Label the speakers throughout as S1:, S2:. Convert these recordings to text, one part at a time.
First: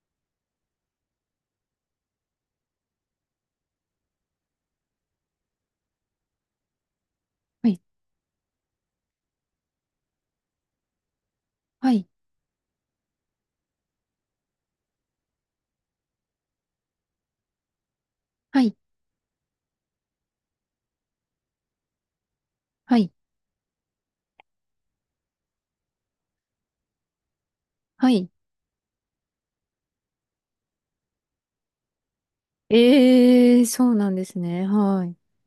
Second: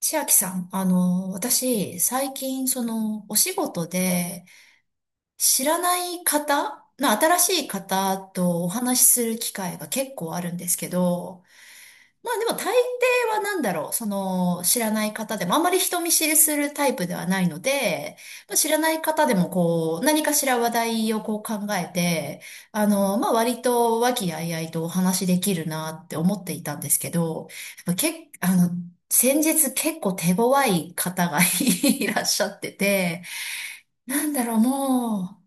S1: 千秋さん、私、最近、お仕事で、知らない方、まあ、新しい
S2: はい、
S1: 方とお話しする機会が結構あるんですけど、
S2: はい、
S1: まあでも大抵はなんだろう、その知らない方でもあんまり人見知りするタイプではないので、まあ、
S2: は
S1: 知
S2: い、
S1: らない方でもこう何かしら話題をこう考えて、
S2: はい、
S1: まあ割と和気あいあいとお話しできるなって思っていたんですけど、やっぱ
S2: は
S1: け
S2: い。
S1: っ、あの、先日結構手強い方が いらっしゃってて、
S2: ええ、そうなん
S1: な
S2: で
S1: ん
S2: す
S1: だろう、
S2: ね。はい。
S1: もう、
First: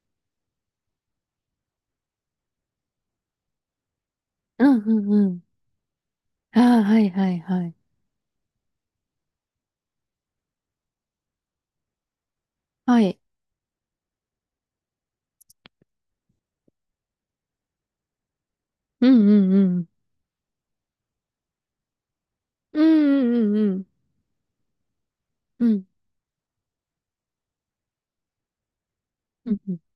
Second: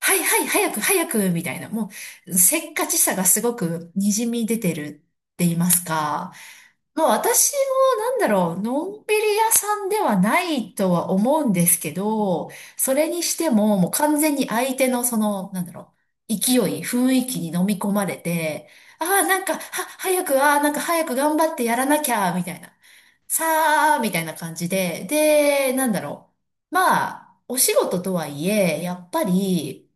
S1: はいはい早く早くみたいな、もうせっかちさがすごくにじみ出
S2: う
S1: て
S2: ん、
S1: るっ
S2: うん、うん。
S1: て言いますか、
S2: ああ、は
S1: もう
S2: い、はい、
S1: 私
S2: はい。
S1: もなんだろう、のんびり屋さんではないとは思うんですけど、そ
S2: は
S1: れ
S2: い。
S1: にしてももう完全に相手のその、なんだろう、勢い、雰囲気に飲み込まれて、あ
S2: う
S1: あ、
S2: ん、
S1: なん
S2: うん、
S1: か、
S2: うん。
S1: 早く、ああ、なんか早く頑張ってやらなきゃ、みたいな、
S2: うん、
S1: さ
S2: うん、うん、
S1: あ、みたいな感じで、
S2: う
S1: で、
S2: ん。う
S1: な
S2: ん、
S1: んだろう。まあ、お仕事とはいえ、やっぱ
S2: うんうん。
S1: り、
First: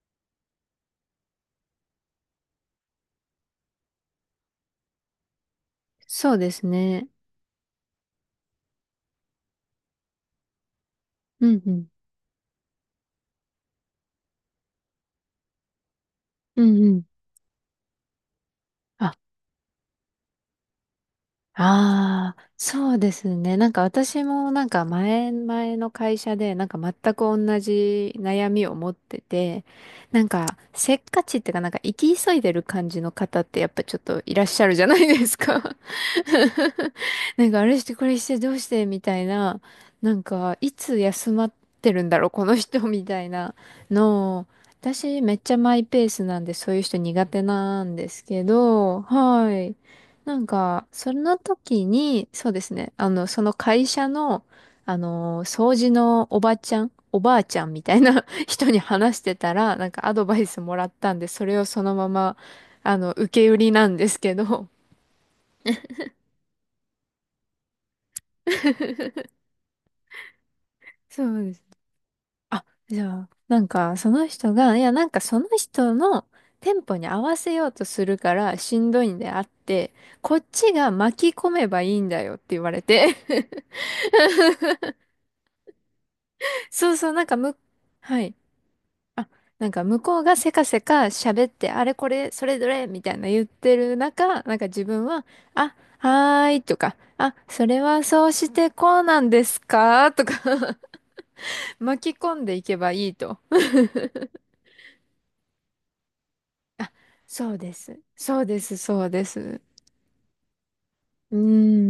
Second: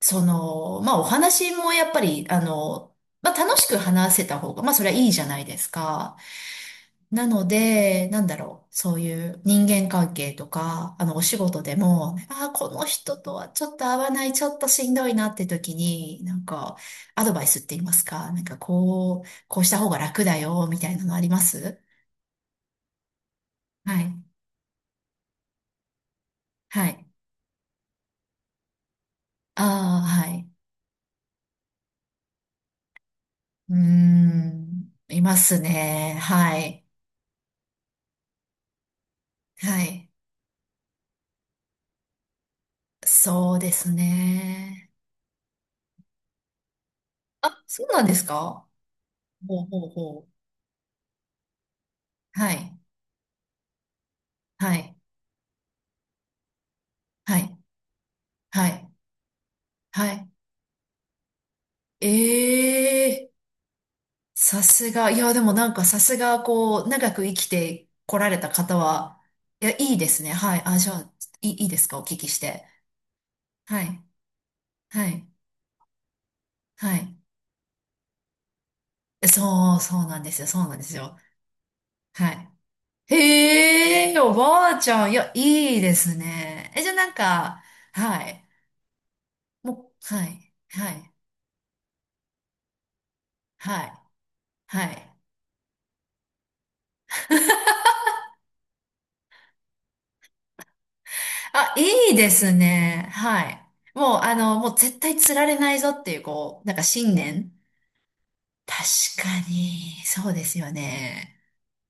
S1: その、まあお話もやっぱり、まあ楽しく話せた方が、まあそれはいいじゃないですか。
S2: そうですね。
S1: なので、なんだろう、そういう人間関係とか、お仕
S2: う
S1: 事
S2: ん、う
S1: で
S2: ん、
S1: も、ああ、この人とはちょっと合わない、ちょっとしんどいなって時に、なん
S2: う
S1: か、
S2: ん、うん。
S1: アドバイスって言いますか、なんか
S2: あ、
S1: こう、こうした方が楽だよ、みたいなのあります
S2: ああ、そうですね。なんか
S1: はい。
S2: 私もなんか前々の会社でなんか
S1: は
S2: 全
S1: い。
S2: く同じ悩みを持ってて、
S1: ああ、
S2: な
S1: は
S2: んか
S1: い。
S2: せっかちっていうかなんか生き急いでる感じの方ってやっ
S1: うー
S2: ぱちょっといらっしゃるじゃ
S1: ん、
S2: ない
S1: い
S2: で
S1: ま
S2: す
S1: す
S2: か。
S1: ね。はい。
S2: なんかあれしてこれしてどうしてみたいな、
S1: はい。
S2: なんかいつ休まってるんだろうこの人みたい
S1: そ
S2: な
S1: うです
S2: のを、
S1: ね。
S2: 私めっちゃマイペースなんでそういう人苦手
S1: あ、
S2: な
S1: そう
S2: ん
S1: なん
S2: で
S1: です
S2: すけ
S1: か
S2: ど、は
S1: ほう
S2: い。
S1: ほうほう。
S2: なんか、その時に、そ
S1: は
S2: うです
S1: い。
S2: ね、その会社の、
S1: はい。
S2: 掃除のおばちゃん、おば
S1: は
S2: あ
S1: い。
S2: ちゃんみたいな 人
S1: は
S2: に
S1: い。
S2: 話してたら、なん
S1: は
S2: かアド
S1: い。
S2: バイスもらったんで、それをそのまま、
S1: え
S2: 受
S1: え
S2: け売りなんですけ
S1: さ
S2: ど。
S1: すが。いや、でもなんかさすが、こう、長く生きてこられた方は、いや、いいですね。はい。あ、じゃあ、
S2: そう
S1: いい、
S2: です。
S1: いいですかお聞きして。
S2: あ、じゃあ、なん
S1: は
S2: か、
S1: い。
S2: その人が、いや、な
S1: は
S2: んか
S1: い。
S2: その人のテン
S1: は
S2: ポに
S1: い。
S2: 合わせようとするからしんどいん
S1: え
S2: であっ
S1: そう、
S2: て、
S1: そうなんで
S2: こ
S1: す
S2: っ
S1: よ。そう
S2: ち
S1: なんで
S2: が
S1: すよ。
S2: 巻き込めばいいんだ
S1: は
S2: よって
S1: い。
S2: 言われて。
S1: へえ、おばあちゃん。いや、いいです ね。え、じ
S2: そ
S1: ゃあ
S2: う
S1: な
S2: そう、
S1: ん
S2: なんかむ、
S1: か、
S2: は
S1: は
S2: い。
S1: い。
S2: あなんか
S1: も
S2: 向
S1: う、
S2: こう
S1: は
S2: がせ
S1: い。
S2: かせ
S1: は
S2: か
S1: い。
S2: 喋って、あれこれ、それどれみたいな言って
S1: はい。
S2: る中、なんか
S1: は
S2: 自分
S1: い。
S2: は、あ、はーいとか、あ、それはそうしてこうなんですかとか
S1: あ、い
S2: 巻
S1: い
S2: き
S1: で
S2: 込ん
S1: す
S2: でいけば
S1: ね。
S2: いいと。
S1: はい。もう、もう絶対釣られないぞっていう、こう、なんか
S2: あ、
S1: 信念。
S2: そうです。そうです、
S1: 確
S2: そうで
S1: か
S2: す。
S1: に、そうですよね。
S2: う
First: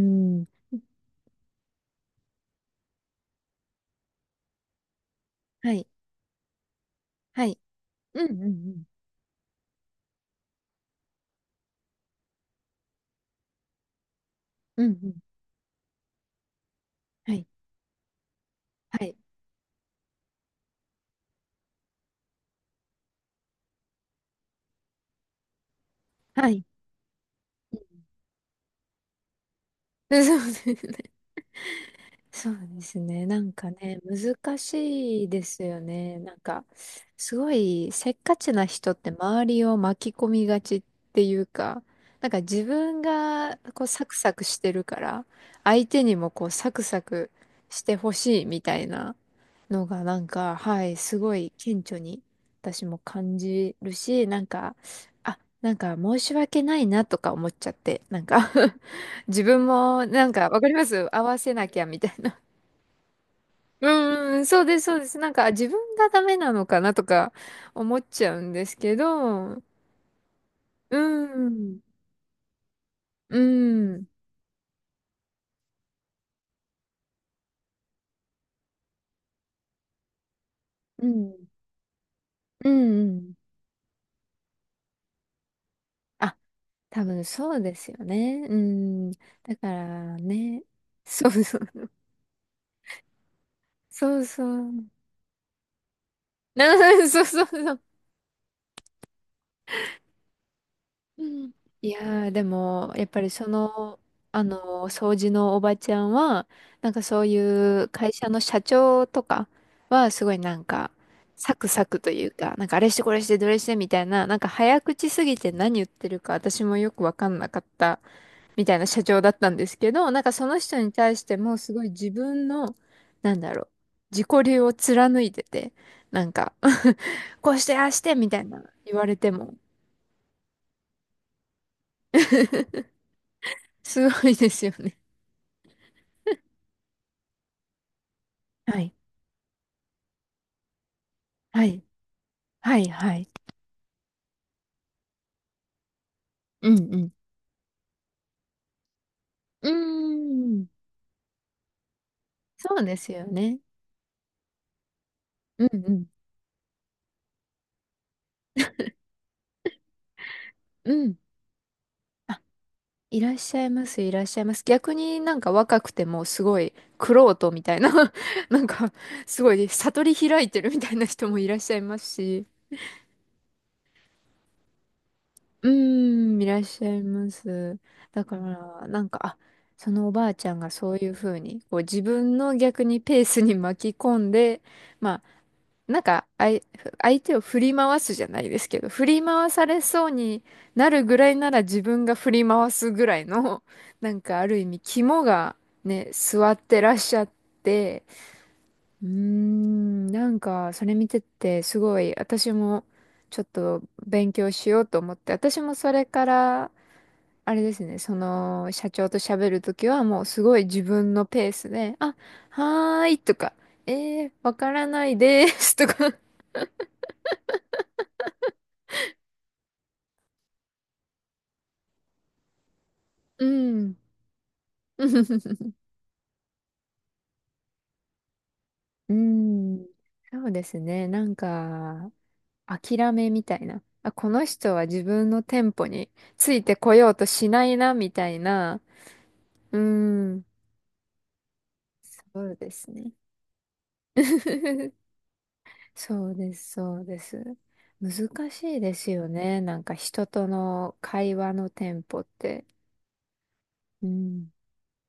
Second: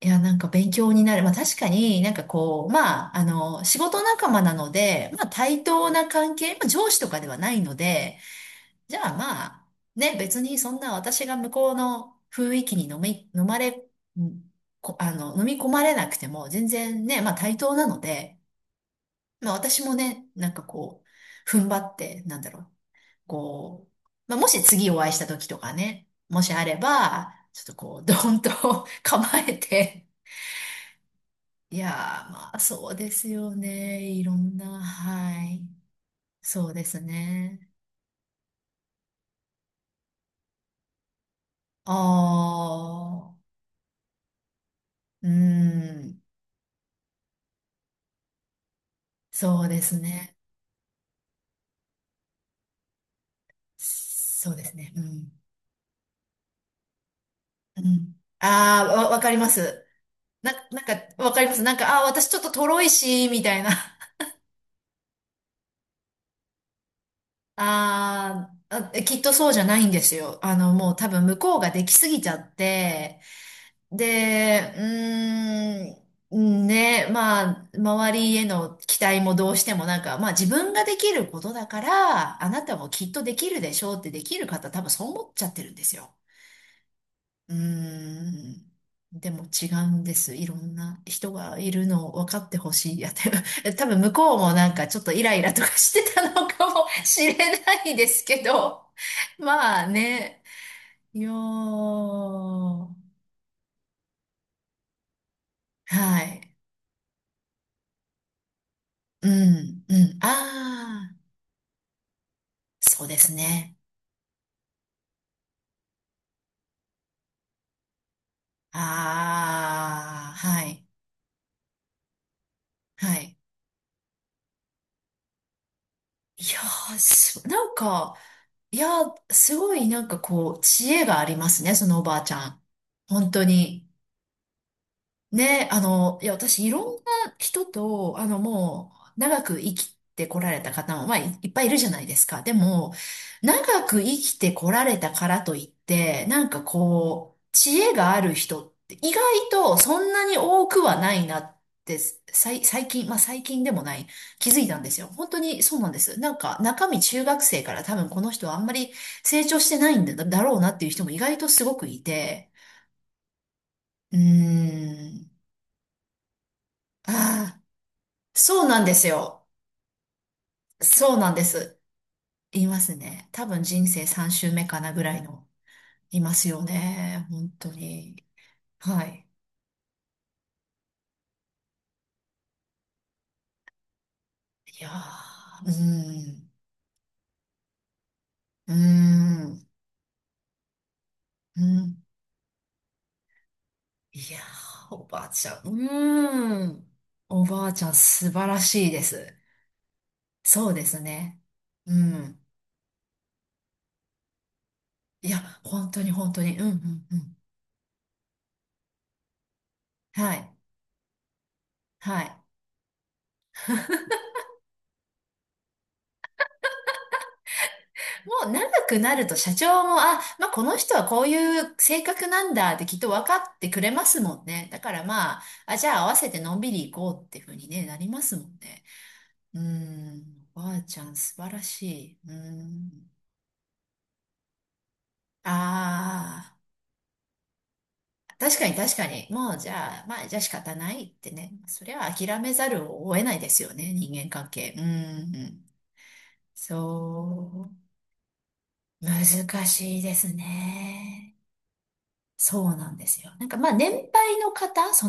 S1: いや、なん
S2: ん。
S1: か勉強になる。まあ確かになんかこう、まあ、仕事仲間なので、まあ対
S2: はい、
S1: 等な関係、まあ上司とかでは
S2: は
S1: な
S2: い。
S1: いので、
S2: うんうんうん。
S1: じゃあまあ、ね、別にそんな私が向こうの雰囲気に飲み、飲まれ、うん
S2: うん
S1: こ、
S2: うん。
S1: 飲み込まれなくても全然ね、まあ
S2: はい、
S1: 対等なので、
S2: はい、
S1: まあ私もね、なんかこう、踏ん張って、なんだろう。こう、まあ、もし次お会いした時とかね、も
S2: は
S1: しあ
S2: い。
S1: れば、ちょっと
S2: うん
S1: こう、ドーンと 構えて、
S2: そうです
S1: いやー、
S2: そ
S1: ま
S2: う
S1: あ、
S2: で
S1: そう
S2: す
S1: で
S2: ね。
S1: す
S2: なん
S1: よ
S2: かね、
S1: ね。いろん
S2: 難
S1: な、
S2: しいで
S1: はい。
S2: すよね。なんか、
S1: そうです
S2: すご
S1: ね。
S2: いせっかちな人って周りを巻き込みがちっていうか、なんか自分
S1: ああ、
S2: がこうサクサクしてるから、
S1: う
S2: 相手に
S1: ん。
S2: もこうサクサクしてほしいみたいな
S1: そうで
S2: の
S1: す
S2: がなん
S1: ね。
S2: か、はい、すごい顕著に私も感じるし、なん
S1: そうで
S2: か、
S1: すね。うん。
S2: あ、なんか申し訳ないなとか思っちゃっ
S1: う
S2: て、
S1: ん。
S2: なんか
S1: ああ、わ、わかり
S2: 自
S1: ま
S2: 分
S1: す。
S2: もなんか
S1: な、
S2: わかり
S1: な
S2: ま
S1: んか、
S2: す合
S1: わ
S2: わ
S1: かりま
S2: せ
S1: す。
S2: な
S1: なん
S2: きゃ
S1: か、
S2: み
S1: ああ、
S2: たい
S1: 私ち
S2: な
S1: ょっととろいし、みたいな。
S2: うんうん、そうです、そうです。なんか、自分がダメなのかなとか思っちゃう
S1: あ
S2: んです
S1: ーあ、
S2: け
S1: き
S2: ど、
S1: っとそう
S2: う
S1: じゃ
S2: ん、
S1: ないんですよ。もう
S2: う
S1: 多分向こうが
S2: ん、
S1: できすぎちゃって、
S2: うん、
S1: で、うーん、ね、まあ、周りへの期待もどうしてもなんか、まあ自分がで
S2: う
S1: きる
S2: ん、
S1: ことだから、あな
S2: う
S1: たもきっとで
S2: ん。
S1: きるでしょうってできる方多分そう思っちゃってるんですよ。
S2: あ、多分そ
S1: うー
S2: うですよね。う
S1: ん。
S2: ん。
S1: でも
S2: だ
S1: 違
S2: か
S1: うんで
S2: ら
S1: す。いろ
S2: ね、
S1: んな
S2: そ
S1: 人
S2: う
S1: が
S2: そ
S1: い
S2: う、
S1: るのを分かってほしい。やって 多分向
S2: そう
S1: こう
S2: そ
S1: もなんか
S2: う。
S1: ちょっとイライラとかしてたのか
S2: な
S1: も
S2: そ
S1: し
S2: う
S1: れ
S2: そうそ
S1: な
S2: う。
S1: いですけど。まあね。い
S2: う
S1: や
S2: んいやー、で
S1: ー。
S2: も、やっぱりその、掃除のおばち
S1: は
S2: ゃんは、
S1: い。
S2: なんかそういう会社の社長と
S1: う
S2: か
S1: ん、う
S2: は、
S1: ん。
S2: すごいなんか、
S1: ああ、
S2: サクサクというか、なんかあれして
S1: そう
S2: こ
S1: で
S2: れし
S1: す
S2: てどれし
S1: ね。
S2: てみたいな、なんか早口すぎて何言ってるか私もよくわかんなかったみたいな社長だったんですけど、なん
S1: あ
S2: か
S1: あ、
S2: その
S1: は
S2: 人
S1: い、
S2: に対してもすごい自分の、
S1: は
S2: な
S1: い。
S2: んだろう、自己流を貫いてて、なん
S1: い
S2: か
S1: やー、す
S2: こう
S1: な
S2: し
S1: ん
S2: てああして
S1: か、
S2: みたいな
S1: い
S2: 言
S1: や
S2: わ
S1: ー、
S2: れても。
S1: すごいなんかこう、知恵がありますね、そのおばあちゃん。本当に。
S2: すごいですよね。
S1: ね、いや、私、いろんな人と、
S2: は
S1: も
S2: い。
S1: う、長く生きてこられた方も、まあ、いいっぱ
S2: は
S1: いいる
S2: い。
S1: じゃないですか。で
S2: はい。
S1: も、
S2: はい。
S1: 長く生きてこられたからといって、なんか
S2: うんうん。
S1: こう、知恵がある人って意外
S2: うー
S1: とそんなに多
S2: ん。
S1: くはないなって、さい、
S2: そう
S1: 最
S2: で
S1: 近、
S2: す
S1: まあ
S2: よ
S1: 最
S2: ね。
S1: 近でもない、気づいたんですよ。本当に
S2: うん
S1: そうな
S2: う
S1: んで
S2: ん。
S1: す。なんか中身中学生から多分この人はあんまり成長してないんだ、だろうなっていう
S2: う
S1: 人も意
S2: ん。
S1: 外とすごくい
S2: あ、
S1: て、
S2: いらっしゃいます、い
S1: う
S2: らっしゃいます。
S1: ー
S2: 逆に
S1: ん。
S2: なんか若くてもすごい
S1: あ
S2: 玄人
S1: あ。
S2: みたいな
S1: そ
S2: なん
S1: うなん
S2: か
S1: です
S2: す
S1: よ。
S2: ごい悟り開いてるみたいな
S1: そう
S2: 人
S1: なん
S2: も
S1: で
S2: いらっしゃ
S1: す。
S2: いますし。
S1: いますね。多分人生3周目かなぐらいの、
S2: うー
S1: いま
S2: ん、い
S1: す
S2: らっ
S1: よ
S2: しゃい
S1: ね。
S2: ま
S1: 本当
S2: す。だ
S1: に。
S2: から、な
S1: は
S2: んか、
S1: い。
S2: あ、そのおばあちゃんがそういうふうに、こう自分の逆にペースに巻き込んで、
S1: いや
S2: まあ、
S1: ー、うー
S2: なんか、
S1: ん、
S2: 相手を振り回すじゃないです
S1: うー
S2: けど、振り回さ
S1: ん、
S2: れそうになるぐらいな
S1: う
S2: ら自
S1: ん。
S2: 分が振り回すぐらいの、な
S1: い
S2: ん
S1: や
S2: かある意味
S1: ー、お
S2: 肝
S1: ばあちゃ
S2: が
S1: ん、
S2: ね、座っ
S1: うー
S2: てら
S1: ん。
S2: っしゃっ
S1: おばあちゃん、
S2: て、
S1: 素晴らしいで
S2: うー
S1: す。
S2: ん、なん
S1: そ
S2: か
S1: う
S2: そ
S1: で
S2: れ
S1: す
S2: 見て
S1: ね。
S2: てす
S1: う
S2: ごい
S1: ん。
S2: 私もちょっと勉強しようと思っ
S1: い
S2: て、
S1: や、
S2: 私も
S1: 本
S2: そ
S1: 当
S2: れ
S1: に
S2: か
S1: 本当に。うん、う
S2: ら、
S1: ん、うん。
S2: あれですね、その社長と喋るときはもう
S1: は
S2: す
S1: い。
S2: ごい自分のペースで、あ、
S1: はい。
S2: はーいとか、えー、わからないですとか
S1: もう長くなると社長も、あ、まあこの人はこういう性格なんだってきっと分か
S2: う
S1: ってくれ
S2: ん。
S1: ますもんね。だからまあ、あ、じゃあ合わせてのんびり行こうっていうふうにね、なりますもんね。
S2: う
S1: うー
S2: ん。
S1: ん、
S2: そう
S1: お
S2: で
S1: ば
S2: す
S1: あちゃ
S2: ね。
S1: ん
S2: な
S1: 素
S2: ん
S1: 晴らし
S2: か、
S1: い。うーん。
S2: 諦めみたいな。あ、この人は自分のテンポにつ
S1: あ
S2: いてこようとしないな、みた
S1: あ、
S2: い
S1: 確かに
S2: な。
S1: 確かに。もうじ
S2: う
S1: ゃあ、まあじゃあ
S2: ん。
S1: 仕方ないってね。それは諦
S2: そ
S1: め
S2: う
S1: ざ
S2: で
S1: る
S2: すね。
S1: を得ないですよね、人間関係。うー ん、
S2: そうです、そうです。
S1: そ
S2: 難しいで
S1: う。
S2: すよね。
S1: 難
S2: なんか
S1: しいで
S2: 人
S1: す
S2: との
S1: ね。
S2: 会話のテンポっ
S1: そ
S2: て。
S1: うなんですよ。なんかまあ年
S2: う
S1: 配
S2: ん。
S1: の方、そ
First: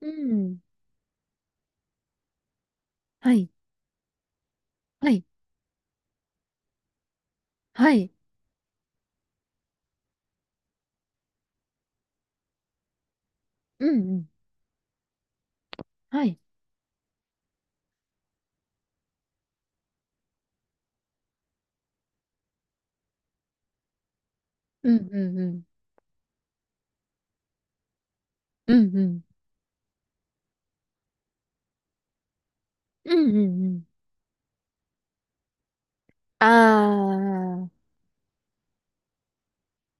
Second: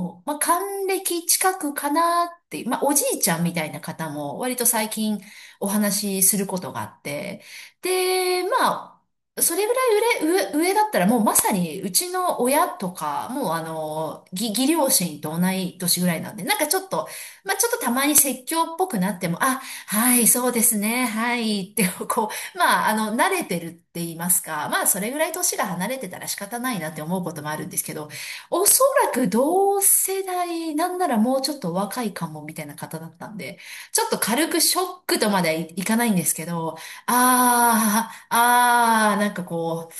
S2: う
S1: まあ
S2: ん。
S1: 還暦近くかなっていう、まあおじいち
S2: は
S1: ゃん
S2: い。
S1: みたいな方も割と最
S2: は
S1: 近
S2: い。
S1: お話しすることがあって、
S2: はい。
S1: で、まあ、それぐらい上だったらもうまさにうちの親とか、もうあ
S2: うんう
S1: の、
S2: ん。
S1: 義両親と同い年ぐらい
S2: は
S1: なん
S2: い。
S1: で、なんかちょっと、まあちょっとたまに説教っぽくなっても、あ、はい、そうですね、はい、ってこう、まあ、慣れてるって言いますか、まあ、
S2: う
S1: そ
S2: ん
S1: れぐ
S2: う
S1: らい
S2: んう
S1: 年
S2: ん。
S1: が離れてたら仕方ないなって思うこともあるんですけど、お
S2: う
S1: そ
S2: んう
S1: ら
S2: ん。
S1: く同世代、なんならもうちょっと若いかもみたいな方だ
S2: う
S1: った
S2: んう
S1: んで、
S2: んうん。
S1: ちょっと軽くショックとまでいかないんですけ
S2: あ
S1: ど、
S2: あ、
S1: あー、あー、なんかこ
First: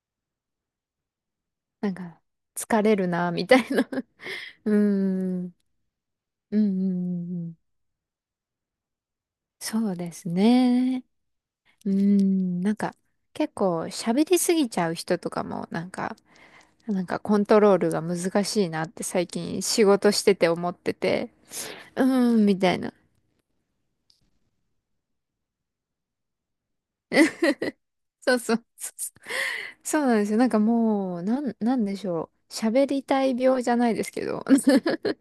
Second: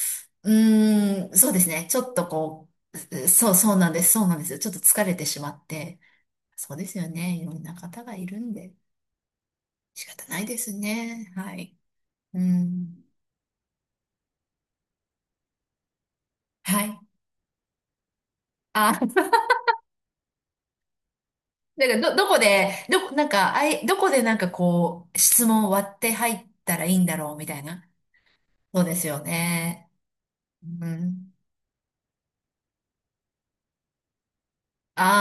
S1: う、うーん、そうですね、
S2: なん
S1: ちょっ
S2: か、
S1: とこ
S2: 疲れる
S1: う、
S2: な、み
S1: そう、
S2: たい
S1: そう
S2: な。
S1: なんです、そうなんですよ。ちょ
S2: う
S1: っ
S2: ー
S1: と疲れてし
S2: ん、う
S1: ま
S2: ん、
S1: って、
S2: うん、
S1: そうですよね、い
S2: う
S1: ろ
S2: ん
S1: んな方がいるんで、
S2: そう
S1: 仕
S2: で
S1: 方
S2: す
S1: ないです
S2: ね。
S1: ね、はい。
S2: うー
S1: う
S2: ん、なんか、
S1: ん。
S2: 結構喋りすぎちゃう人とかも、なんか、
S1: はい。
S2: なんかコントロールが難しいなっ
S1: あ、
S2: て最 近仕事してて思ってて、
S1: なんかど、ど
S2: うー
S1: こ
S2: ん、みたい
S1: で、
S2: な。
S1: どこ、なんか、どこでなんかこう、質問を割って入ったらいいんだろうみたいな。
S2: そうそう、
S1: そう
S2: そ
S1: です
S2: う
S1: よね。
S2: そうそうなんですよ。なんか
S1: う
S2: もう、
S1: ん。
S2: なんでしょう。喋りたい病じゃないですけど。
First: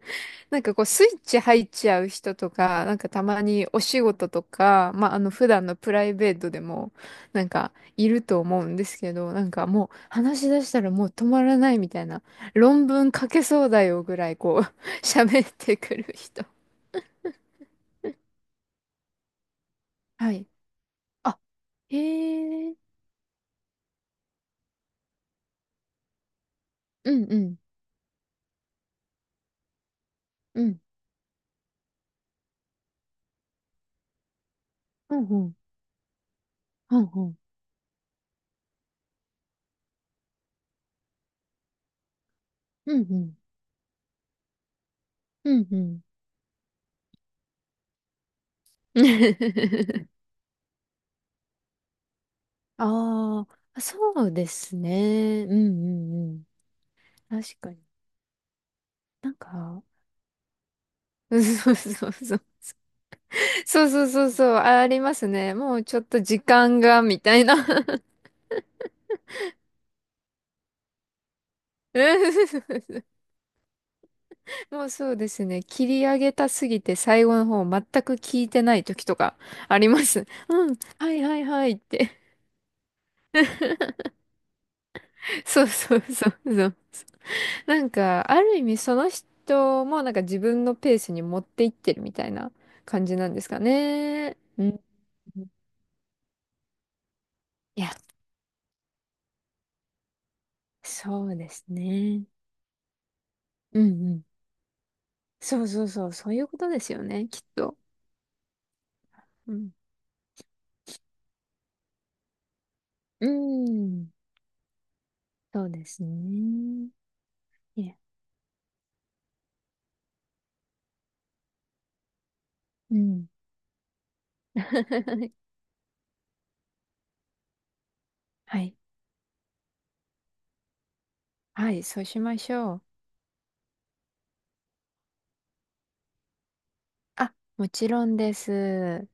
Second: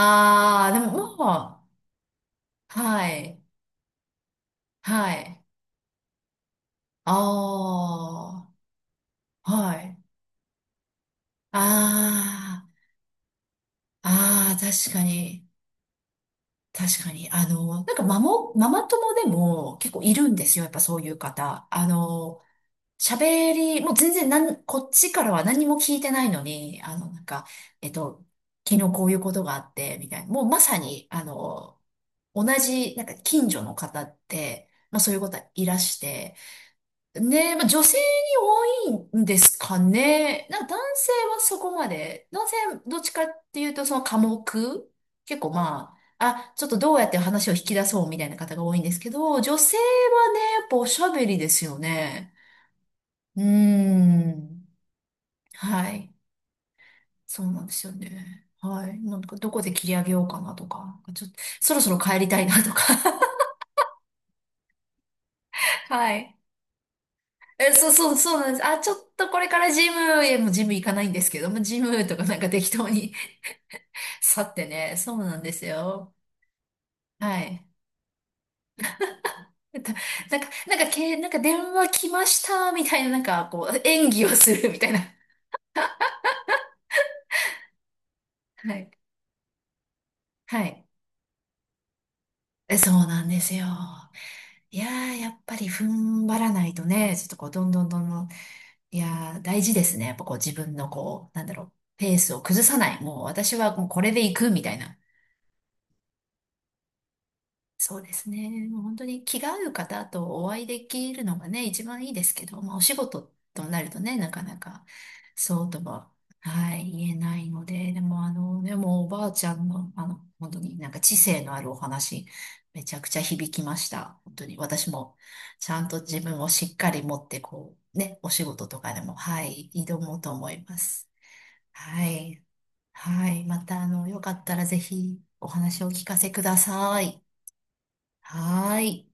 S2: なん
S1: あ、
S2: か
S1: で
S2: こうスイ
S1: も
S2: ッチ
S1: も
S2: 入っ
S1: う、
S2: ちゃう人とか、なん
S1: は
S2: かた
S1: い、
S2: まにお仕事とか、ま
S1: は
S2: ああの
S1: い。
S2: 普段のプライベートでも
S1: あ
S2: なんかいると
S1: あ、
S2: 思うんですけど、なんか
S1: は
S2: もう
S1: い。
S2: 話し出したらもう止まらないみたいな、
S1: あ
S2: 論文書けそうだよぐらい
S1: あ、あ
S2: こ
S1: あ、
S2: う
S1: 確か
S2: 喋
S1: に、
S2: ってくる人。
S1: 確かに。ママ友でも結構いる
S2: は
S1: んで
S2: い。
S1: すよ。やっぱそういう
S2: あ、
S1: 方。
S2: へえ、
S1: もう全然なん、こっちからは何も聞いてないのに、
S2: う
S1: なん
S2: んう
S1: か、
S2: ん、
S1: えっと、昨日こういうことがあって、みたいな。もうま
S2: う
S1: さ
S2: ん、
S1: に、同じ、なんか近所の方って、まあそう
S2: う
S1: いう
S2: んう
S1: 方
S2: ん、
S1: いらして。
S2: うんうん、
S1: ね、まあ女性に多いんですかね。なんか男性はそこまで、男性は
S2: う
S1: どっ
S2: ん
S1: ち
S2: う
S1: か
S2: ん、
S1: っていうとその寡黙結構
S2: うんう
S1: ま
S2: ん。
S1: あ、あ、ちょっとどうやって話を引き出そうみたいな方が多いんですけど、女 性はね、やっぱおしゃべりですよね。う
S2: あ
S1: ー
S2: ーあ、そうで
S1: ん。
S2: すね。うんう
S1: は
S2: んうん
S1: い。
S2: うんうんうんうんうんうんうんうんああそうですねうんうんうん
S1: そう
S2: 確
S1: なん
S2: か
S1: で
S2: に。
S1: すよね。はい。なん
S2: なん
S1: か、どこで
S2: か、
S1: 切り上げようかなとか、ちょっと、
S2: うんそ
S1: そ
S2: う
S1: ろそろ
S2: そう
S1: 帰り
S2: そ
S1: たい
S2: う。
S1: なとか。
S2: そうそうそうそう。あありますね。もう ちょっ
S1: は
S2: と
S1: い。
S2: 時間が、みたいな。
S1: え、そうなんです。あ、ちょっとこれからジムへもうジム行かないんですけども、ジムとかなん
S2: う
S1: か適当
S2: ん
S1: に 去って
S2: もう
S1: ね。
S2: そ
S1: そ
S2: う
S1: う
S2: で
S1: なん
S2: す
S1: で
S2: ね。
S1: す
S2: 切り
S1: よ。
S2: 上げたすぎて最
S1: は
S2: 後の方
S1: い。
S2: 全く聞いてない時とかあり
S1: た
S2: ます。
S1: なん か、
S2: う
S1: な
S2: ん。
S1: んか、
S2: は
S1: け、
S2: い
S1: なん
S2: は
S1: か
S2: い
S1: 電
S2: はいっ
S1: 話来
S2: て。
S1: ました、みたいな、なんか、こう、演技をするみたいな。
S2: そうそうそうそう。なんか、ある意
S1: は
S2: 味
S1: い。
S2: その人もなんか自
S1: は
S2: 分の
S1: い。
S2: ペースに持っていってるみたいな
S1: えそう
S2: 感じ
S1: なん
S2: なんで
S1: で
S2: す
S1: す
S2: か
S1: よ。
S2: ね。う
S1: い
S2: ん。
S1: やー、やっぱり踏ん張らないとね、ちょっとこう、どん
S2: い
S1: どん
S2: や、
S1: どんどん、いやー、大事ですね。やっぱこう、自分の
S2: そ
S1: こ
S2: う
S1: う、なん
S2: で
S1: だろ
S2: す
S1: う、ペー
S2: ね。
S1: スを崩さない。もう私は
S2: う
S1: もうこ
S2: んう
S1: れ
S2: ん。
S1: で行くみたいな。
S2: そうそうそう、そういうことですよね、きっと。
S1: そうですね。もう本当に気が
S2: う
S1: 合
S2: ん。
S1: う方とお会いできるのがね、一番いいですけど、まあお仕
S2: うー
S1: 事となると
S2: ん。
S1: ね、なかなかそ
S2: そ
S1: う
S2: う
S1: と
S2: です
S1: は、は
S2: ね。
S1: い、言えないの
S2: い
S1: で、
S2: え。
S1: でもあの、でもおばあちゃんの、あの、本当になんか知性のあるお話、めち
S2: う
S1: ゃくちゃ
S2: ん。
S1: 響きました。本当に私も ちゃんと自分をしっかり持って、こう、ね、お仕
S2: は
S1: 事
S2: い。
S1: とかでも、はい、挑もうと思います。
S2: はい、そう
S1: は
S2: しま
S1: い。
S2: しょう。
S1: はい。また、あの、よかったらぜひお話をお聞かせください。
S2: あ、もちろんで
S1: はい。
S2: す。